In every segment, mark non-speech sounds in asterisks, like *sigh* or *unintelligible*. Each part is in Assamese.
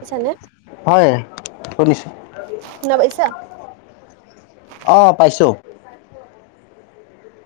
পাইছানে হয় শুনিছোঁ। শুনা পাইছা অ, পাইছো।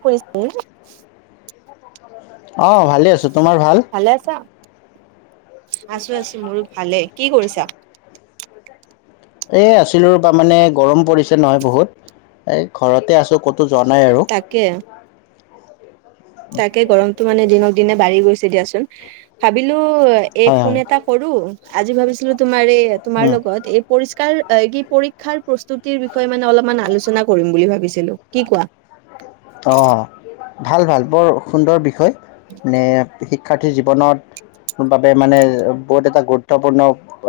শুনিছেনে? *unintelligible* অ, ভালে আছো। ভালে আছা? আছো আছো মোৰো ভালে। কি কৰিছা? এ, আছিলো ৰব মানে গৰম পৰিছে নহয় বহুত এ ঘৰতে আছো ক'ত? তো যোৱা আৰু তাকে তাকে গৰমতটো মানে দিনক দিনে বাঢ়ি গৈছে দিয়াচোন ভাবিলোঁ এই হয় ফোন হয় এটা কৰো আজি ভাবিছিলো তোমাৰ এই তোমাৰ উম। লগত এই পৰিষ্কাৰ তা কি পৰীক্ষাৰ প্ৰস্তুতিৰ বিষয়ে মানে অলপমান আলোচনা কৰিম বুলি ভাবিছিলো কি কোৱা? অ, ভাল ভাল বৰ সুন্দৰ বিষয় নে বি- শিক্ষাৰ্থী জীৱনত বাবে মানে বহুত এটা গুৰুত্বপূৰ্ণ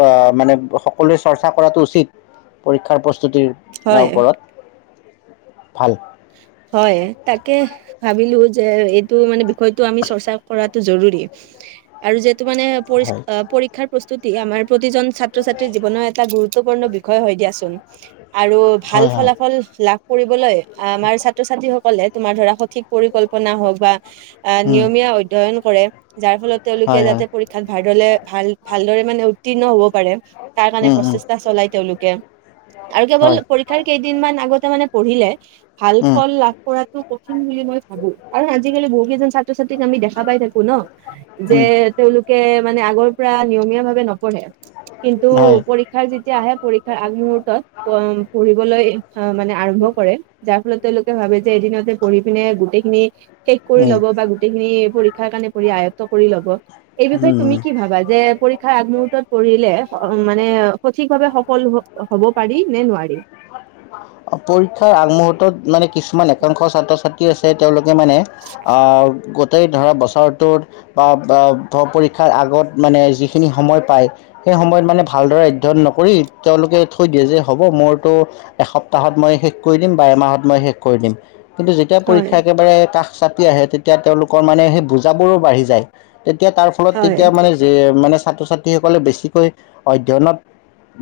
আহ মানে সকলোৱে চৰ্চা কৰাটো উচিত। পৰীক্ষাৰ প্ৰস্তুতিৰ হয় ওপৰত ভাল হয়, তাকে ভাবিলো যে এইটো মানে বিষয়টো আমি চৰ্চা কৰাত জৰুৰী আৰু যিহেতু মানে হয় পৰীক্ষাৰ প্ৰস্তুতি আমাৰ প্ৰতিজন ছাত্ৰ-ছাত্ৰীৰ জীৱনৰ এটা গুৰুত্বপূৰ্ণ বিষয় হয় দিয়াচোন। আৰু ভাল হয় হয় ফলাফল লাভ কৰিবলৈ আমাৰ ছাত্ৰ-ছাত্ৰীসকলে তোমাৰ ধৰা সঠিক পৰিকল্পনা হওক বা আহ উম, নিয়মীয়া অধ্যয়ন কৰে যাৰ ফলত তেওঁলোকে হয় হয় যাতে পৰীক্ষাত ভালদৰে ভাল ভালদৰে মানে উত্তীৰ্ণ হ'ব পাৰে। তাৰ কাৰণে উম উম, প্ৰচেষ্টা চলাই তেওঁলোকে আৰু কেৱল হয় পৰীক্ষাৰ কেইদিন মান আগতে মানে পঢ়িলে ভাল উম ফল লাভ কৰাটো কঠিন বুলি মই ভাবো কাৰ আজিকালি বহু কেইজন ছাত- ছাত্ৰ-ছাত্ৰীক আমি দেখা পাই থাকো ন যে উম, তেওঁলোকে মানে আগৰ পৰা নিয়মীয়া ভাৱে ন- পঢ়ে কিন্তু হয় পৰীক্ষাৰ যেতিয়া আহে পৰীক্ষাৰ আগমুহুৰ্তত পঢ়িবলৈ অ, মানে আৰম্ভ কৰে যাৰ ফলত তেওঁলোকে ভাবে যে এদিনতে পঢ়ি পিনে গোটেইখিনি শেষ কৰি উম, ল'ব বা গোটেইখিনি পৰীক্ষাৰ কাৰণে পঢ় আয়ত্ব কৰি ল'ব। এই বিষয়ে হুম, হুম। তুমি কি ভাবা যে পৰীক্ষাৰ আগমুহূৰ্তত পঢ়িলে অ, মানে সঠিক ভাৱে সফল হ হব পাৰি নে নোৱাৰি? পৰীক্ষাৰ আগমুহূৰ্তত মানে কিছুমান একাংশ ছাত্ৰ ছাত্ৰী আছে তেওঁলোকে যা মানে আ গত গোটেই ধৰা বছৰটোত বা পৰীক্ষাৰ আগত মানে যিখিনি সময় পায়। সময়ত মানে ভালদৰে অধ্যয়ন নকৰি তেওঁলোকে থৈ দিয়ে যে হ'ব মোৰ টো এসপ্তাহত মই শেষ কৰি দিম বা এমাহত মই শেষ কৰি দিম। কিন্তু যেতিয়া হয় পৰীক্ষা একেবাৰে কাষ চাপি আহে তেতিয়া তেওঁলোকৰ মানে সেই বুজাবোৰো বাঢ়ি যায়। তেতিয়া তাৰ ফলত হয় তেতিয়া মানে যে মানেছ ছাত্ৰ-ছাত্ৰীসকলে বেছিকৈ অধ্যয়নত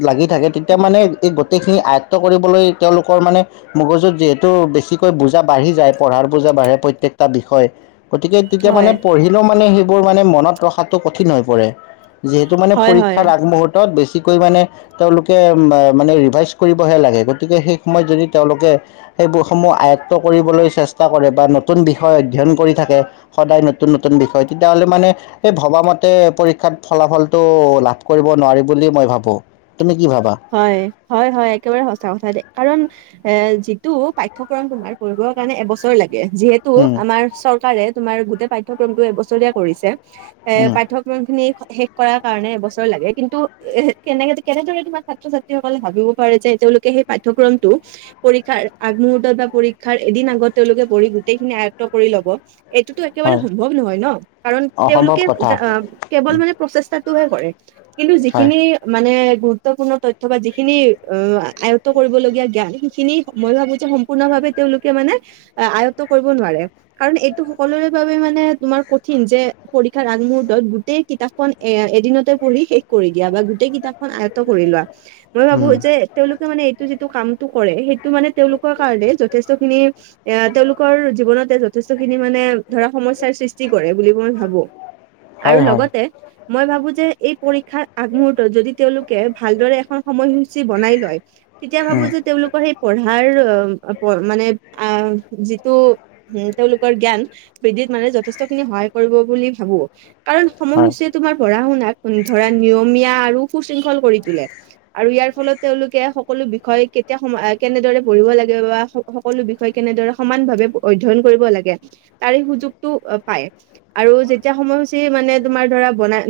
লাগি থাকে তেতিয়া মানে এই গোটেই খিনি আয়ত্ব কৰিবলৈ তেওঁলোকৰ মানে মগজুত যিহেতু বেছিকৈ বুজা বাঢ়ি যায় পঢ়াৰ বোজা বাঢ়- হে প্ৰত্যেকটা বিষয়। গতিকে তেতিয়া মানে হয় পঢ়িলেও মানে সেইবোৰ মানে মনত ৰখাটো কঠিন হৈ পৰে। যিহেতু মানে হয় হয় পৰীক্ষাৰ আগমুহূৰ্তত বেছিকৈ মানে তেওঁলোকে মানে ৰিভাইজ কৰিব হে লাগে গতিকে সেই সময়ত যদি তেওঁলোকে সেইসমূহ আয়ত কৰিবলৈ চেষ্টা কৰে বা নতুন বিষয় অধ্যয়ন কৰি থাকে সদায় নতুন নতুন বিষয় তেতিয়াহ'লে মানে এই ভবা মতে ক্ষাত ফলাফলটো লাভ কৰিব নোৱাৰি বুলি মই ভাবো। হয়, হয়, হয়। একেবাৰে সচা কথা দে। কাৰণ, এ যিটো পাঠ্যক্ৰম তোমাৰ কঢ়ি বৰ কাৰণে এবছৰ লাগে। যিহেতু উম, আমাৰ চৰকাৰে তোমাৰ গোটেই পাঠ্যক্ৰমটো এবছৰীয়া কৰিছে। এ উম, পাঠ্যক্ৰম খিনি শেষ কৰাৰ কাৰণে এবছৰ লাগে কিন্তু এ কেনেকে কেনেদৰে মান ছাত্ৰ-ছাত্ৰীসকলে ভাবিব পাৰে যে তেওঁলোকে সেই পঠ্য়ক্ৰমটো পৰীক্ষাৰ আগমহূৰ্তত বা পৰীক্ষা এদিন আগত তেওঁলোকে পঢ়ি গোটেইখিনি আয়ত্ব কৰি ল'ব। এইটোতো একেবাৰে হয় সম্ভৱ নহয় ন কাৰণ অসম্ভৱ তেওঁলোকে কথা কেৱল মানে প্ৰচেষ্টাত টোহে কৰে কিন্তু হয় যিখিনি মানে গুৰুত্বপূৰ্ণ তথ্য বা যিখিনি অ আয়ত্ব কৰিবলগীয়া জ্ঞান সেইখিনি মই ভাবো যে সম্পূৰ্ণভাৱে তেওঁ তেওঁলোকে মানে আয়ত্ব কৰিব নোৱাৰে। কাৰণ, এইটো সকলোৰে বাবে মানে তোমাৰ কঠিন যে, পৰীক্ষাৰ আগমুহুৰ্তত গোটেই কিতাপখন এ এদিনতে পঢ়ি শেষ কৰি দিয়া বা গোটেই কিতাপখন কৰি লোৱা মই ভাবো উম, যে তেওঁলোকে মানে এইটো যিটো কামটো কৰে সেই ত মানে তেওঁলোকৰ কাৰণে যথেষ্ট খিনি এ তেওঁলোকৰ জীৱনতে যথেষ্ট খিনি মানে ধৰা সমস্যাৰ সৃষ্টি কৰে বুলি মই ভাবো। আৰু হয় হয় লগতে মই ভাবো যে এই পৰীক্ষাৰ আগমহুৰ্তত যদি তেওঁলোক। তেওঁলোকে ভালদৰে এখন সময়সূচী বনাই লয় তেতিয়া ভাবো উম, যে তেওঁলোকৰ সেই পঢ়া। আৰু *inaudible* মানে যিটো তেওঁলোকৰ জ্ঞান বৃদ্ধি মানে *unintelligible* যথেষ্ট খিনি সহায় কৰিব বুলি ভাবো। কাৰণ সময় হয় হৈছে তোমাৰ পঢ়া শুনা ধৰা নিয়মীয়া আৰু সুস্থ। তিং কৰি তোলে আৰু ইয়াৰ ফলত তেওঁলোকে সকলো বিষয় কেতিয়া কেনে পঢ়িব লাগে। বা সকলো বিষয় কেনেদৰে সমান ভাৱে অধ্য়ন কৰিব লাগে তাৰে সুযোগতটো পায়। আৰু যেতিয়া সময়সূচী মানে তোমাৰ ধৰা বনাই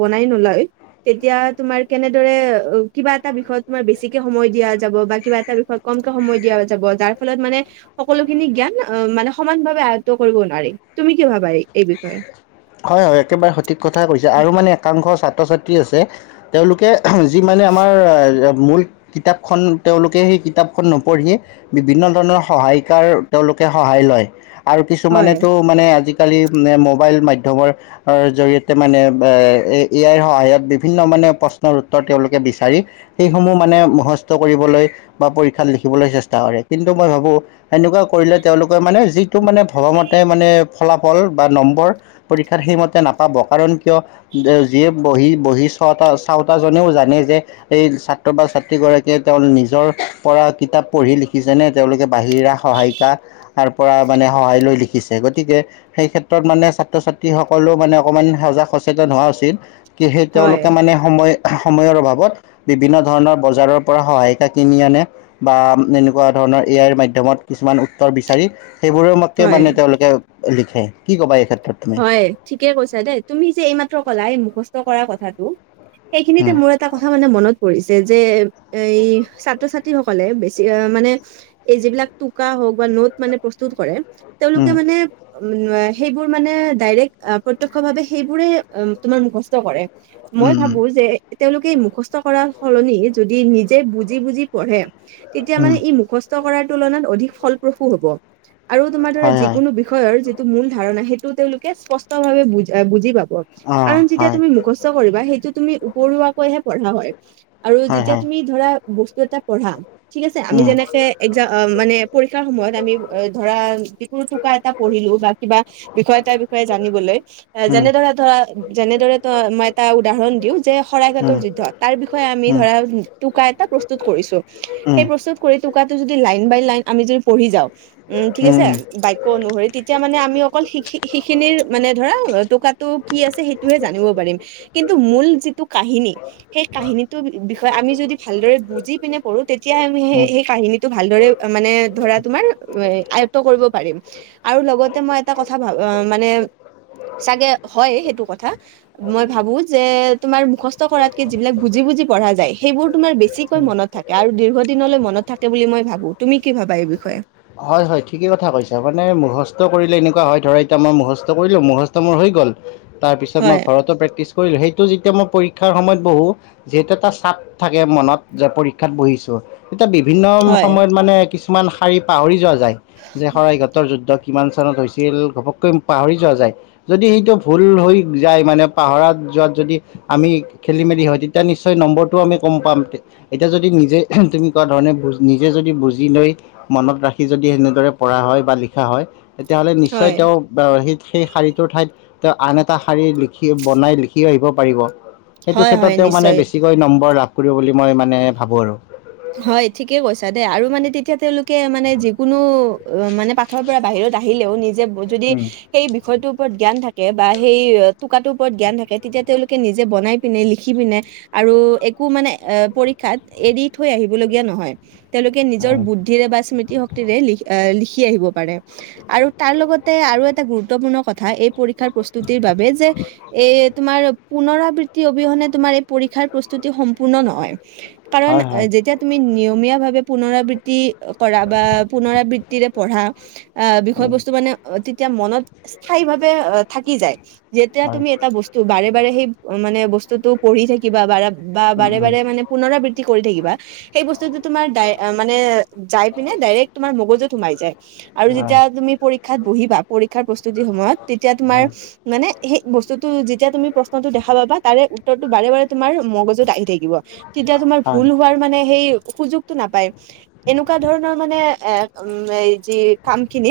বনাই নলয় তেতিয়া। তোমাৰ কেনেদৰে অ কিবা এটা বিষয়ত তুমাৰ বেছিকে সময় দিয়া যাব বা কিবা এটা বিষয়ত কমকে সময় দিয়া। যাৰ ফলত মানে সকলোখিনি জ্ঞান মানে সমান ভাৱে আয়ত্ব কৰিব নোৱাৰি। তুমি কি ভাবা? এই বিষয়ত হয় হয় একেবাৰে সঠিক কথা কৈছে আৰু মানে একাংশ ছাত্ৰ ছাত্ৰী আছে তেওঁলোকে যি মানে আমাৰ মূল কিতাপখন তেওঁলোকে সেই কিতাপখন নপঢ়িয়ে বিভিন্ন ধৰণৰ সহায়িকাৰ তেওঁলোক তেওঁ সহায় লয় আৰু কিছুমানে হয় টো আজি কালি টো মোবাইল মাধ্যম মাধ্যমৰ জৰিয়তে মানে এ আইৰ সহায়ত বিভিন্ন মানে প্ৰশ্নৰ উত্তৰ তেওঁলোকে বিচাৰি সেইসমূহ মানে মুখস্থ কৰিবলৈ বা পৰীক্ষাত লিখিবলৈ চেষ্টা কৰে কিন্তু মই ভাবোঁ সেনেকুৱা কৰিলে তেওঁলোকে মানে যিটো মানে ভবামতে মানে ফলাফল বা নম্বৰ পৰীক্ষাত সেইমতে নাপাব কাৰণ কিয় যিয়ে বহি বহি চাওতা চাওতা জনেও জানে এই ছাত্ৰ বা ছাত্ৰী গৰাকীয়ে তেওঁ নিজৰ পৰা কিতাপ পঢ়ি লিখিছেনে তেওঁলোকে বাহি সিৰা সহায়িকা পৰা মানে সহায় লৈ লিখিছে গতিকে সেইক্ষেত্ৰত মানে ছাত্ৰ ছাত্ৰী তে সকলো মানে অকমান সজাগ- সচেতন হোৱা উচিত। কি সেই হয় তেওঁলোকে মানে সময় সময়ৰ অভাৱত বিভিন্ন ধৰণৰ বজাৰৰ পৰা সহায়িকা কিনি আনে বা এনেকুৱা ধৰ আপোনাৰ এ আইৰ মাধ্যমত কিছুমান উত্তৰ বিচাৰি সেইবোৰৰে মতে হয় মানে তেওঁলোকে লিখে। কি ক'বা এই ক্ষেত হয়, ঠিকে কৈছা দেই। তুমি যে এইমাত্ৰ ক'লা এই মুখস্থ কৰা কথাটো। সেইখিনিতে মোৰ এটা কথা মানে মনত পৰিছে যে এই ছাত্ৰ-ছাত্ৰী সকলে বেছি মানে এই যিবিলাক টোকা হওক বা নোট মানে প্ৰস্তুত কৰে। তেওঁলোকে মানে সেইবোৰ মানে ডাইৰেক প্ৰত্যক্ষভাৱে সেইবোৰে তোমাৰ মুখস্থ কৰে। মই ভাবো যে তেওঁলোকে মুখস্থ কৰাৰ সলনি যদি নিজে বুজি বুজি পঢ়ে তেতিয়া মানে ই মুখস্থ কৰাৰ তুলনাত অধিক ফলপ্ৰসূ হ'ব। আৰু তোমাৰ ধৰা যিকোনো বিষয়ৰ যিটো মূল ধাৰণা সেইটো তেওঁলোকে স্পষ্টভাৱে বুজ বুজি পাব। কাৰণ যেতিয়া তুমি মুখস্থ কৰিবা সেইটো তুমি উপৰুৱাকৈহে পঢ়া হয়। আৰু যেতিয়া তুমি ধৰা বস্তু এটা পঢ়া ঠিক আছে আমি উম যেনেকে একজাম মানে পৰীক্ষাৰ সময়ত আমি ধৰা যিকোনো টোকা এটা পঢ়িলো বা কিবা বিষয় এটাৰ বিষয়ে জানিবলৈ এ উম যেনেদৰে ধৰা যেনেদৰে ত মই এটা উদাহৰণ দিওঁ যে শৰাইঘাটৰ যুদ্ধ তাৰ বিষয়ে আমি উম উম ধৰা টোকা এটা প্ৰস্তুত কৰিছোঁ। সেই প্ৰস্তুত কৰি টোকাটো যদি লাইন বাই লাইন আমি যদি পঢ়ি যাও, ওম ঠিক আছে উম বাক্য অনুসৰি তেতিয়া মানে আমি অক অকল সিখিনিৰ সিখিনৰ মানে ধৰা টোকাটো কি আছে সেইটোহে জানিব পাৰিম। কিন্তু মূল যি টো কাহিনী সেই কাহিনীটোৰ বিষয়ে আমি যদি ভালদৰে বুজি পিনে পঢ়ো তেতিয়া আমি সে উম সেই কাহিনীটো ভাল দৰে মানে ধৰা তোমাৰ আয়ত্ত কৰিব পাৰিম আৰু লগতে মই এটা কথা ভা মানে চাগে হয় সেইটো কথা। মই ভাবো যে তোমাৰ মুখস্থ কৰাতকে যিবিলাক বুজি বুজি পঢ়া যায় সেইবোৰ তোমাৰ বেছিকৈ মনত থাকে আৰু দীৰ্ঘদিনলৈ মনত থাকে বুলি মই ভাবো। তুমি কি ভাবা এই বিষয়ে? হয় হয় ঠিকেই কথা কৈছ মানে মুখস্থ কৰিলে এনেকুৱা হয় ধৰা এতিয়া মই মুখস্থ কৰিলো মুখস্থ মোৰ হৈ গ'ল। তাৰপিছত মই হয় ঘৰতো প্ৰেক্টিছ কৰিলো সেইটো। এতিয়া মই পৰীক্ষাৰ সময়ত বহো যিহেতু এটা চাপ থাকে মনত যে পৰীক্ষাত বহিছো। এতিয়া বিভিন্ন হয় সময়ত মানে কিছুমান শাৰী পাহৰি যোৱা যায় যে শৰাইঘাটৰ যুদ্ধ- কিমান চনত হৈছিল ঘপককৈ পাহৰি যোৱা যায় যদি সেইটো ভুল হৈ যায় মানে পাহৰা যোৱা যদি আমি খেলি মেলি হয় তেতিয়া নিশ্চয় নম্বৰটোও আমি কম পাম এতিয়া যদি নিজে- তুমি কোৱা ধৰণে নিজে যদি বুজি লৈ- মনত ৰাখি যদি সেনেদৰে পঢ়া হয়। বা লিখা হয় তেতিয়াহ'লে নিশ্চয় হয়, তেওঁ- সেই শাৰীটো ঠাইত তেওঁ আন এটা শাৰী লিখি বনাই লিখি আহিব পাৰিব- সেইটো হয়, ক্ষেত্ৰত হয় তেওঁ মানে নিশ্চয়। বেছিকৈ নম্বৰ লাভ কৰিব বুলি মই মানে ভাবো আৰু- হয় ঠিকেই কৈছা দেই আৰু মানে তেতিয়া তেওঁলোকে মানে যিকোনো- অ মানে পাঠৰ পৰা বাহিৰত আহিলেও নিজে যদি উম, সেই বিষয়টো ওপৰত জ্ঞান থাকে বা সেই টোকৰ ওপৰত জ্ঞান থাকে তেতিয়া তেওঁলোকে নিজে বনাই পিনে লিখি পিনে আৰু একো মানে এ পৰীক্ষাত এৰি থৈ আহিবলগীয়া নহয় তেওঁলোকে নিজৰ হয় বুদ্ধিৰে বা স্মৃতি শক্তিৰে ল আহ লিখি আহিব পাৰে। আৰু তাৰ লগতে আৰু এটা গুৰুত্বপূৰ্ণ কথা এই পৰীক্ষাৰ প্ৰস্তুতিৰ বাবে যে এ তোমাৰ পুনৰাবৃত্তি অবিহনে তোমাৰ এই পৰীক্ষাৰ প্ৰস্তুতি সম্পূৰ্ণ নহয় হয় কাৰণ- হয় হয় যেতিয়া তুমি নিয়মীয়া ভাৱে পুনৰাবৃত্তি কৰা বা পুনৰাবৃতি পঢ়া আহ বিষয় উম, বস্তু মানে তেতিয়া মনত স্থায়ী ভাৱে থাকি যায়। যেতিয়া হয় তুমি এটা বস্তু বাৰে বাৰে সেই মানে বস্তুতটো পঢ়ি থাকিবা বাৰে- বা উম, বাৰে উম। বাৰে মানে পুনৰাবৃত্তি কৰি থাকিবা সেই বস্তুটো- তোমাৰ ডাই মানে জাই পিনেডাইৰেক তোমাৰ মগজত সোমাই যায় আৰু হয় যেতিয়া তুমি পৰীক্ষ শিক্ষাত বহিবা পৰীক্ষাৰ প্ৰস্তুতিৰ সময়ত তেতিয়া তোমাৰ হয় মানে সেই বস্তুতটো যেতিয়া তুমি প্ৰশ্নতটো দেখা পাবা তাৰে উত্তৰটো বাৰে বাৰে তোমাৰ মগজুত আহি থাকিব তেতিয়া তোমাৰ- ভাল ভুল হোৱাৰ মানে সেই সুযোগতটো নাপায় এনেকুৱা ধৰণৰ মানে এ উ যি কাম খিনি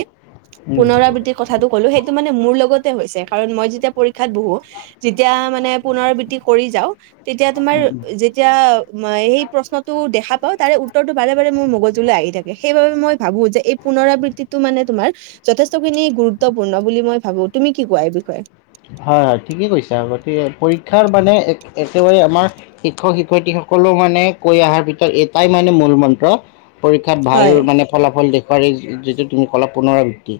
উম পুনৰাবৃত্তিৰ কথাটো ক'লো সেইটো মানে মোৰ লগত- কাৰণ মই যেতিয়া পৰীক্ষাত বহো যেতিয়া মানে পুনৰব্তি কৰি যাওঁ। তেতিয়া তোমাৰ উম উম। যেতিয়া। ম সেই প্ৰশ্নটো দেখা পাও তাৰে উত্তৰটো বাৰে বাৰে মোৰ মগজুলৈ আহি থাকে। সেইবাবে মই ভাবো যে এই পুনৰাবৃত্তিটো মানে তোমাৰ যথেষ্ট খিনি গুৰুত্বপূৰ্ণ বুলি মই ভাবো। তুমি কি কোৱা এই বিষয়ে। হয় হয় ঠিকে কৈছো আৰু গতিকে পৰীক্ষাৰ মানে একোৰে আমাৰ শিক্ষক শিক্ষয়িত্ৰীসকল- সকলো মানে কৈ অহাৰ ভিতৰত এটাই মানে মূল মন্ত্ৰ পৰীক্ষাত ভাল হয় মানে ফলাফল দেখ- যিটো তুমি কলা পুনৰাবৃত্তি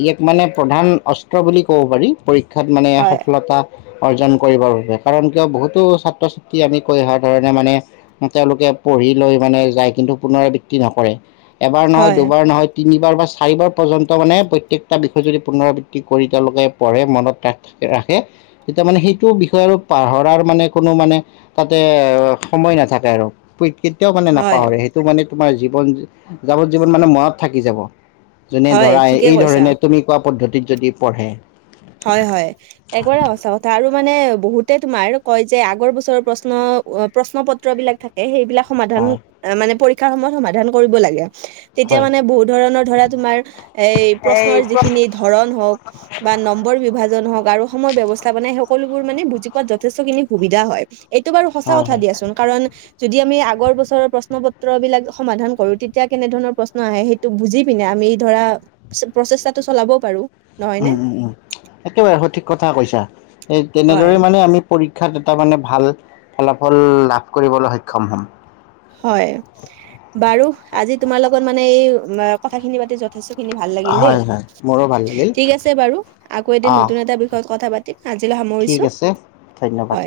ই এক মানে প্ৰধান অস্ত্ৰ বুলি ক'ব পাৰি পৰীক্ষা- শিক্ষাত মানে হয় সফলতা অৰ্জন কৰিবৰ বাবে কাৰণ কিয় বহুতো ছাত্ৰ ছাত্ৰী আমি কৈ অহা ধৰণে মানে তেওঁলোকে- পঢ়ি লৈ মানে যায়। কিন্তু পুনৰাবৃত্তি নকৰে এবাৰ নহয় হয় দুবাৰ নহয় তিনিবাৰ বা চাৰিবাৰ পৰ্যন্ত মানে প্ৰত্যেকটা বিষয় যদি পুনৰাবৃত্তি কৰি তেওঁলোকে পঢ়ে মনত ৰাখে তেতিয়া মানে সেইটো বিষয় আৰু পাহৰাৰ মানে কোনো মানে তাতে সময় নাথাকে আৰু কেতিয়াও মানে হয় নাপাহৰে সেইটো মানে তোমাৰ জীৱন যাৱজ জীৱন মানে মনত থাকি যাব। যোনে হয় ধৰা ঠিকে এই কৈছা ধৰণে তুমি কোৱা পদ্ধতিত যদি। পঢ়ে হয় হয় একেবাৰে সচা কথা আৰু মানে বহুতে তোমাৰ কয় যে আগৰ বছৰৰ প্ৰশ্ন প্ৰশ্ন পত্ৰ বিলাক থাকে সেইবিলাক সমাধান হয় মানে পৰীক্ষাৰ সময়ত সমাধান কৰিব লাগে তেতিয়া হয় মানে বহুত ধৰণৰ ধৰা তোমাৰ এই এই প্ৰশ্নৰ প্ৰশ্ন যিখিনি ধৰণ হওক বা ন বিভাজন হওঁক আৰু সম বিবস্তাবনে সকলোবোৰ মানে বুজি পোৱাত যথেষ্ট খিনি সুবিধা হয়। এইটো বাৰু সঁচা হয় কথা হয় দিয়াচোন কাৰণ- যদি আমি আগৰ বছৰৰ প্ৰশ্ন পত্ৰ বিলাক সমাধান কৰো তেতিয়া কেনেধৰণৰ প্ৰশ্ন আহে সেইটো বুজি পিনে আম আমি ধৰা প্ৰচেষ্টাটো চলাবও পাৰো নহয়নে উম উম উম একেবাৰে সঠিক কথা কৈছা এই হয় তেনেদৰে মানে আমি পৰী শিক্ষাত এটা মানে ভাল ফলাফল লাভ কৰিবলৈ সক্ষম হম হয় বাৰু আজি তোমাৰ লগত মানে এই কথাখিনি পাতি যথেষ্ট খিনি ভাল লাগিল দে হয়, হয়, মোৰো ভাল লাগিল। ঠিক আছে বাৰু আকৌ এদিন অ', নতুন এটা বিষয়ত কথা পাতিম আজিলৈ ঠিক সামৰিছোঁ। আছে ধন্যবাদ।